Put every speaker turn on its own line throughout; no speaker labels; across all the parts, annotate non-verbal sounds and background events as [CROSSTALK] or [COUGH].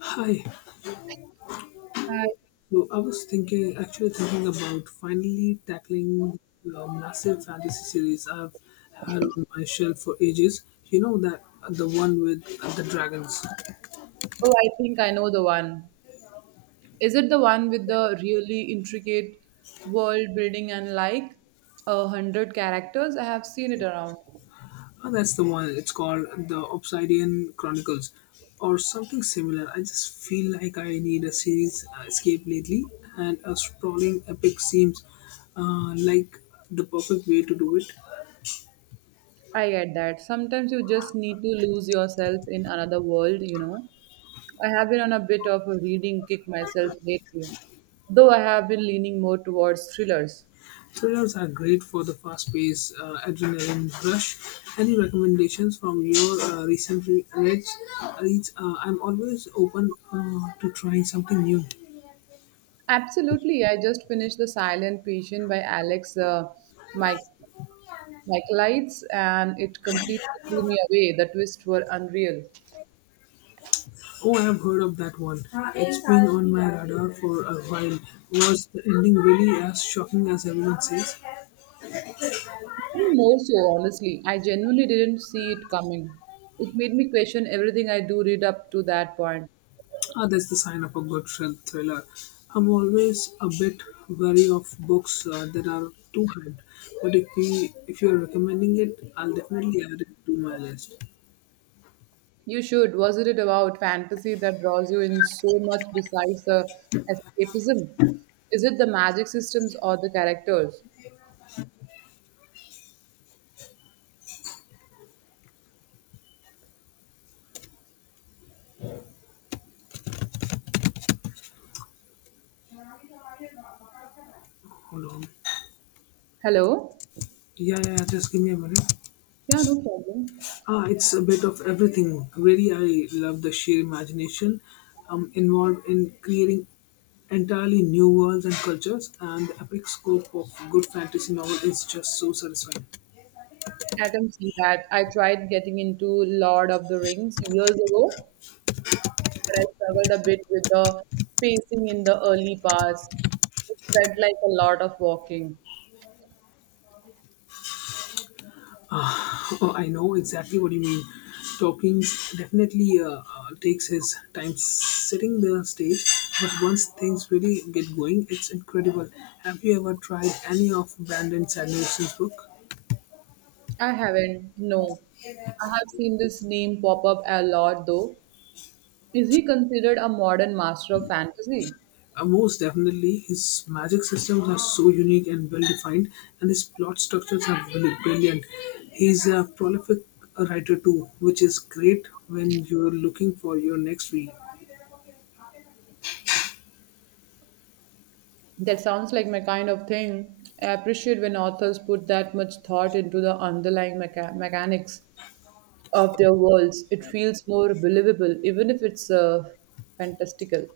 Hi.
Uh,
So I was thinking, actually thinking about finally tackling the massive fantasy series I've had on my shelf for ages. You know that the one with the dragons.
oh, I think I know the one. Is it the one with the really intricate world building and like 100 characters? I have seen it around.
Oh, that's the one. It's called the Obsidian Chronicles, or something similar. I just feel like I need a series escape lately, and a sprawling epic seems like the perfect way to do it.
I get that. Sometimes you just need to lose yourself in another world. I have been on a bit of a reading kick myself lately, though I have been leaning more towards thrillers.
Thrillers are great for the fast paced adrenaline rush. Any recommendations from your recent reads? I'm always open to trying something new.
Absolutely. I just finished The Silent Patient by Alex Mike, Michaelides, and it completely blew me away. The twists were unreal.
Oh, I've heard of that one. It's been on my radar for a while. Was the ending really as shocking as everyone says?
And more so, honestly, I genuinely didn't see it coming. It made me question everything I do read up to that point.
Ah, that's the sign of a good thriller. I'm always a bit wary of books that are too hyped, but if you're recommending it, I'll definitely add it to my list.
You should. Wasn't it about fantasy that draws you in so much besides the escapism? Is it the magic systems or the characters?
Hold on.
Hello?
Yeah, yeah, just give me a minute.
Yeah, no problem.
Ah, it's a bit of everything. Really, I love the sheer imagination involved in creating entirely new worlds and cultures, and the epic scope of good fantasy novel is just so satisfying.
I can see that. I tried getting into Lord of the Rings years ago, but I struggled a bit with the pacing in the early parts. It felt like a lot of walking.
[SIGHS] [LAUGHS] I know exactly what you mean. Tolkien's definitely takes his time setting the stage, but once things really get going, it's incredible. Have you ever tried any of Brandon Sanderson's book?
I haven't, no. I have seen this name pop up a lot though. Is he considered a modern master of fantasy?
Most definitely, his magic systems are so unique and well defined, and his plot structures are brilliant. He's a prolific writer too, which is great when you're looking for your next read.
That sounds like my kind of thing. I appreciate when authors put that much thought into the underlying mechanics of their worlds. It feels more believable, even if it's fantastical.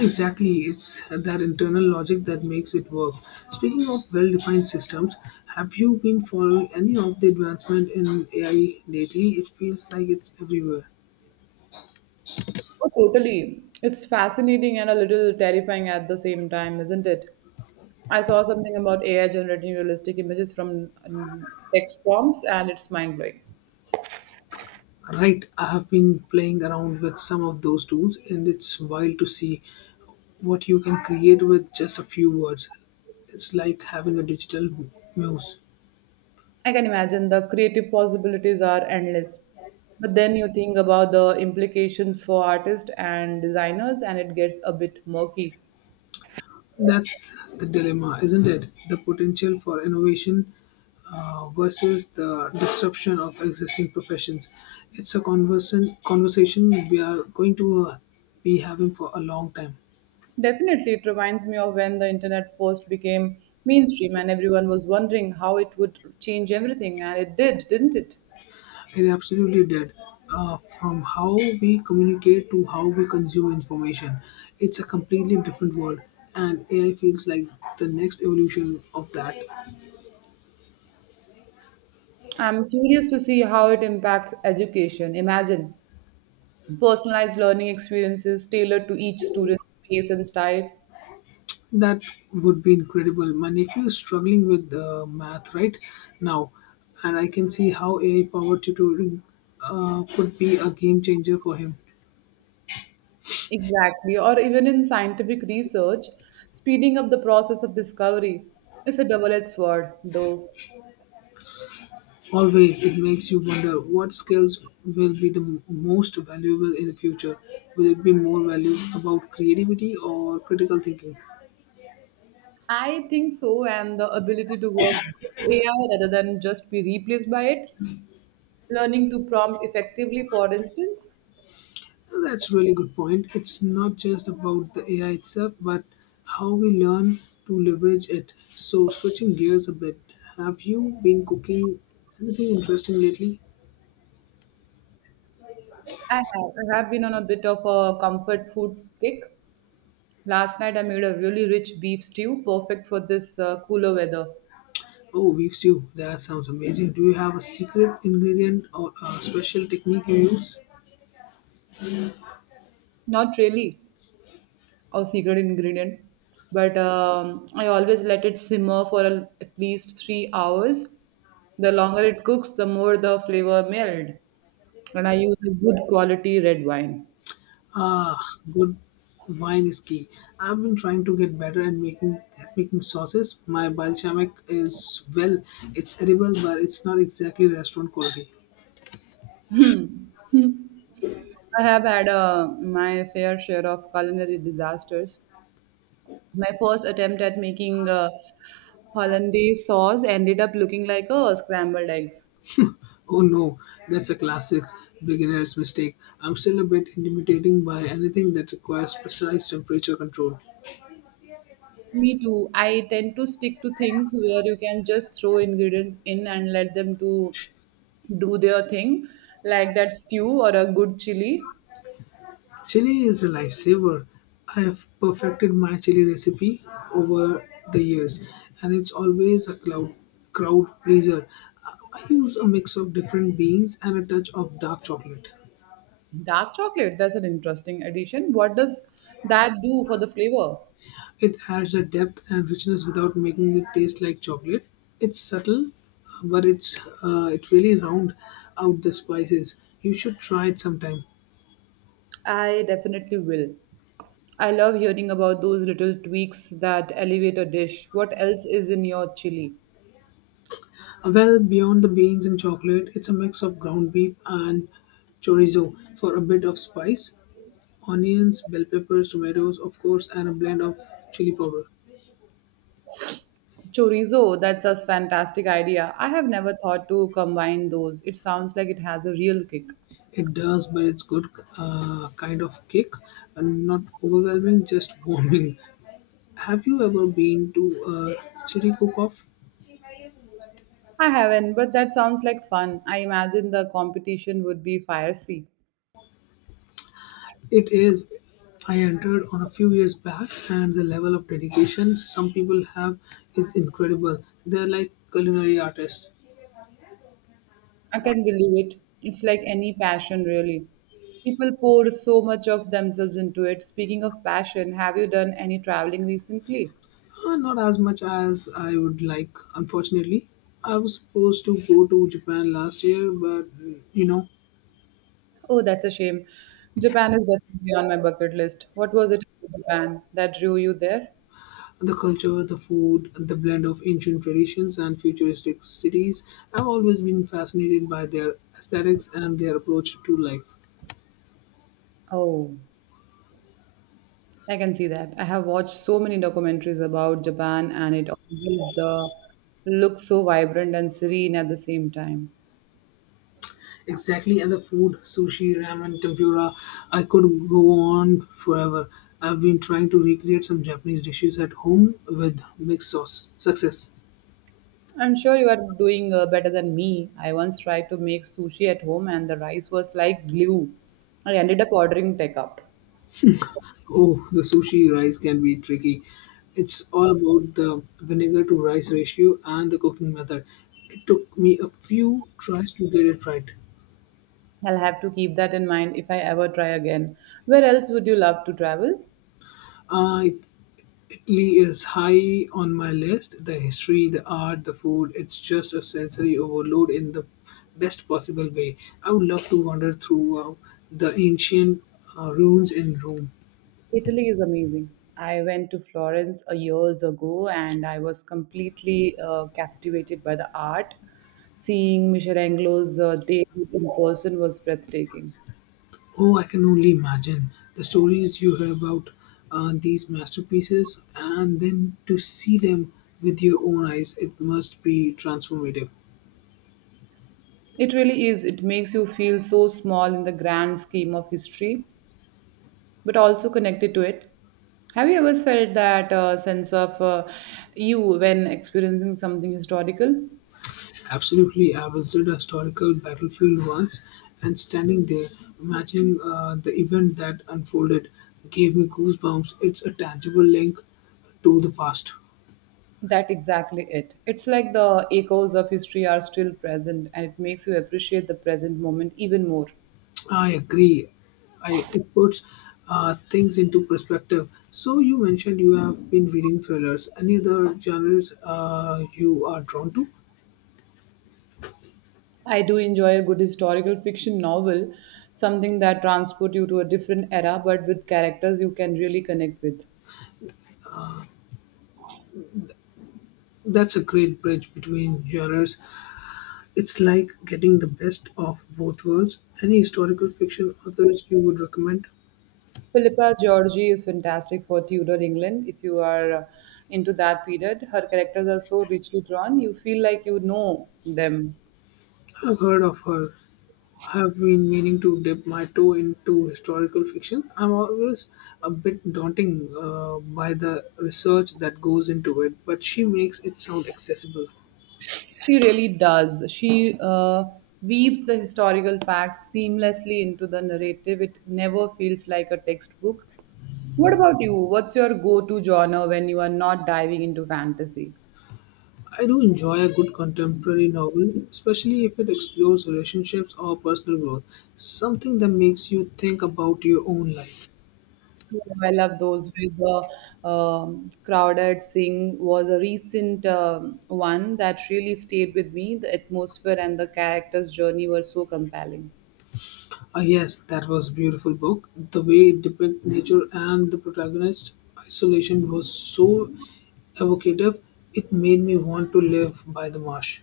Exactly, it's that internal logic that makes it work. Speaking of well defined systems, have you been following any of the advancement in AI lately? It feels like it's everywhere.
Oh, totally. It's fascinating and a little terrifying at the same time, isn't it? I saw something about AI generating realistic images from text prompts, and it's mind blowing.
Right, I have been playing around with some of those tools, and it's wild to see what you can create with just a few words. It's like having a digital muse.
I can imagine the creative possibilities are endless. But then you think about the implications for artists and designers, and it gets a bit murky.
That's the dilemma, isn't it? The potential for innovation versus the disruption of existing professions. It's a conversation we are going to be having for a long time.
Definitely, it reminds me of when the internet first became mainstream, and everyone was wondering how it would change everything, and it did, didn't it?
It absolutely did. From how we communicate to how we consume information, it's a completely different world, and AI feels like the next evolution of that.
I'm curious to see how it impacts education. Imagine personalized learning experiences tailored to each student's pace and style.
That would be incredible. My nephew is struggling with math right now, and I can see how AI powered tutoring could be a game changer for him.
Exactly. Or even in scientific research, speeding up the process of discovery. It's a double edged sword, though.
Always, it makes you wonder what skills will be the most valuable in the future. Will it be more value about creativity or critical thinking?
I think so, and the ability to work with AI rather than just be replaced by it, learning to prompt effectively, for instance.
That's really good point. It's not just about the AI itself, but how we learn to leverage it. So, switching gears a bit, have you been cooking anything interesting lately?
I have been on a bit of a comfort food kick. Last night I made a really rich beef stew, perfect for this cooler weather.
Oh, beef stew. That sounds amazing. Do you have a secret ingredient or a special technique you use?
Not really our secret ingredient, but I always let it simmer for at least 3 hours. The longer it cooks, the more the flavor meld. And I use a good quality red wine.
Ah, good wine is key. I've been trying to get better at making sauces. My balsamic is well, it's edible, but it's not exactly restaurant quality.
Hmm. [LAUGHS] Hmm. I have had my fair share of culinary disasters. My first attempt at making hollandaise sauce ended up looking like a scrambled eggs.
Oh no, that's a classic beginner's mistake. I'm still a bit intimidating by anything that requires precise temperature control.
Me too. I tend to stick to things where you can just throw ingredients in and let them to do their thing, like that stew or a good chili.
Chili is a lifesaver. I've perfected my chili recipe over the years, and it's always a crowd pleaser. I use a mix of different beans and a touch of dark chocolate.
Dark chocolate, that's an interesting addition. What does that do for the flavor?
It adds a depth and richness without making it taste like chocolate. It's subtle, but it really round out the spices. You should try it sometime.
I definitely will. I love hearing about those little tweaks that elevate a dish. What else is in your chili?
Well, beyond the beans and chocolate, it's a mix of ground beef and chorizo for a bit of spice, onions, bell peppers, tomatoes, of course, and a blend of chili powder.
Chorizo, that's a fantastic idea. I have never thought to combine those. It sounds like it has a real kick.
It does, but it's good kind of kick, and not overwhelming, just [LAUGHS] warming. Have you ever been to a chili cook-off?
I haven't, but that sounds like fun. I imagine the competition would be fiery.
It is. I entered on a few years back, and the level of dedication some people have is incredible. They're like culinary artists.
I can believe it. It's like any passion, really. People pour so much of themselves into it. Speaking of passion, have you done any traveling recently?
Not as much as I would like, unfortunately. I was supposed to go to Japan last year, but you know,
Oh, that's a shame. Japan is definitely on my bucket list. What was it about Japan that drew you there?
the culture, the food, the blend of ancient traditions and futuristic cities. I've always been fascinated by their aesthetics and their approach to life.
Oh, I can see that. I have watched so many documentaries about Japan, and it always looks so vibrant and serene at the same time.
Exactly, and the food, sushi, ramen, tempura, I could go on forever. I've been trying to recreate some Japanese dishes at home with mixed sauce. Success.
I'm sure you are doing better than me. I once tried to make sushi at home and the rice was like glue. I ended up ordering takeout.
Oh, the sushi rice can be tricky. It's all about the vinegar to rice ratio and the cooking method. It took me a few tries to get it right.
I'll have to keep that in mind if I ever try again. Where else would you love to travel?
Uh, Italy is high on my list. The history, the art, the food, it's just a sensory overload in the best possible way. I would love to wander through the ancient ruins in Rome.
Italy is amazing. I went to Florence years ago and I was completely captivated by the art. Seeing Michelangelo's David in person was breathtaking.
Oh, I can only imagine the stories you hear about these masterpieces, and then to see them with your own eyes, it must be transformative.
It really is. It makes you feel so small in the grand scheme of history, but also connected to it. Have you ever felt that sense of you when experiencing something historical?
Absolutely, I visited a historical battlefield once, and standing there, imagining the event that unfolded gave me goosebumps. It's a tangible link to the past.
That exactly it. It's like the echoes of history are still present and it makes you appreciate the present moment even more.
I agree. I It puts things into perspective. So you mentioned you have been reading thrillers. Any other genres you are drawn to?
I do enjoy a good historical fiction novel, something that transports you to a different era but with characters you can really connect with.
That's a great bridge between genres. It's like getting the best of both worlds. Any historical fiction authors you would recommend?
Philippa Georgi is fantastic for Tudor England. If you are into that period, her characters are so richly drawn. You feel like you know them.
I've heard of her. I've been meaning to dip my toe into historical fiction. I'm always a bit daunting by the research that goes into it, but she makes it sound accessible.
She really does. She weaves the historical facts seamlessly into the narrative. It never feels like a textbook. What about you? What's your go to genre when you are not diving into fantasy?
I do enjoy a good contemporary novel, especially if it explores relationships or personal growth, something that makes you think about your own life.
Oh, I love those with the crowded sing was a recent one that really stayed with me. The atmosphere and the character's journey were so compelling.
Ah, yes, that was beautiful book. The way it depicted nature and the protagonist' isolation was so evocative. It made me want to live by the marsh.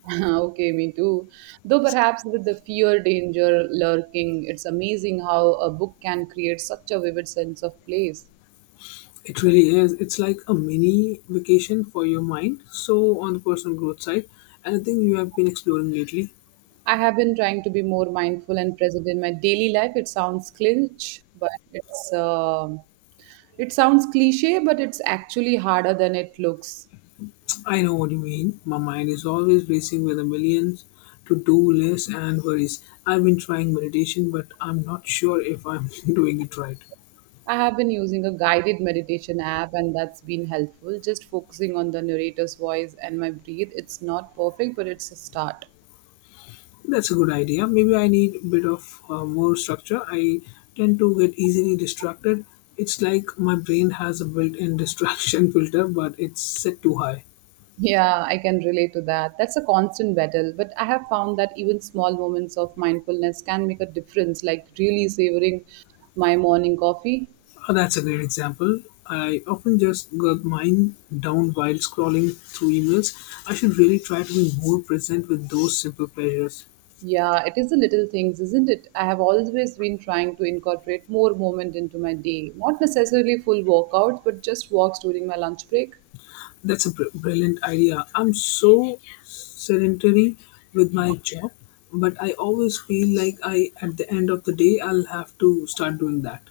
[LAUGHS] Okay, me too. Though perhaps with the fear danger lurking, it's amazing how a book can create such a vivid sense of place.
It really is. It's like a mini vacation for your mind. So on the personal growth side, anything you have been exploring lately?
I have been trying to be more mindful and present in my daily life. It sounds cliche, but it's actually harder than it looks.
I know what you mean. My mind is always racing with a million to-do lists and worries. I've been trying meditation, but I'm not sure if I'm [LAUGHS] doing it right.
I have been using a guided meditation app, and that's been helpful. Just focusing on the narrator's voice and my breathe. It's not perfect, but it's a start.
That's a good idea. Maybe I need a bit of more structure. I tend to get easily distracted. It's like my brain has a built in [LAUGHS] distraction filter, but it's set too high.
Yeah, I can relate to that. That's a constant battle, but I have found that even small moments of mindfulness can make a difference, like really savoring my morning coffee.
Oh, that's a great example. I often just got mine down while scrolling through emails. I should really try to be more present with those simple pleasures.
Yeah, it is the little things, isn't it? I have always been trying to incorporate more moment into my day. Not necessarily full workouts, but just walks during my lunch break.
That's a brilliant idea. I'm so sedentary with my job, but I always feel like at the end of the day, I'll have to start doing that.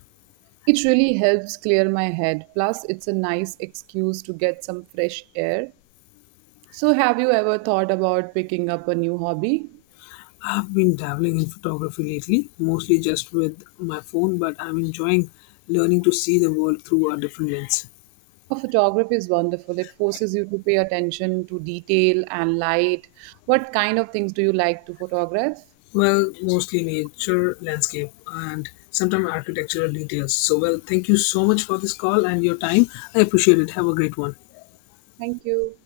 It really helps clear my head. Plus, it's a nice excuse to get some fresh air. So, have you ever thought about picking up a new hobby?
I've been dabbling in photography lately, mostly just with my phone, but I'm enjoying learning to see the world through a different lens.
A photography is wonderful. It forces you to pay attention to detail and light. What kind of things do you like to photograph?
Well, mostly nature, landscape, and sometimes architectural details. So, well, thank you so much for this call and your time. I appreciate it. Have a great one.
Thank you.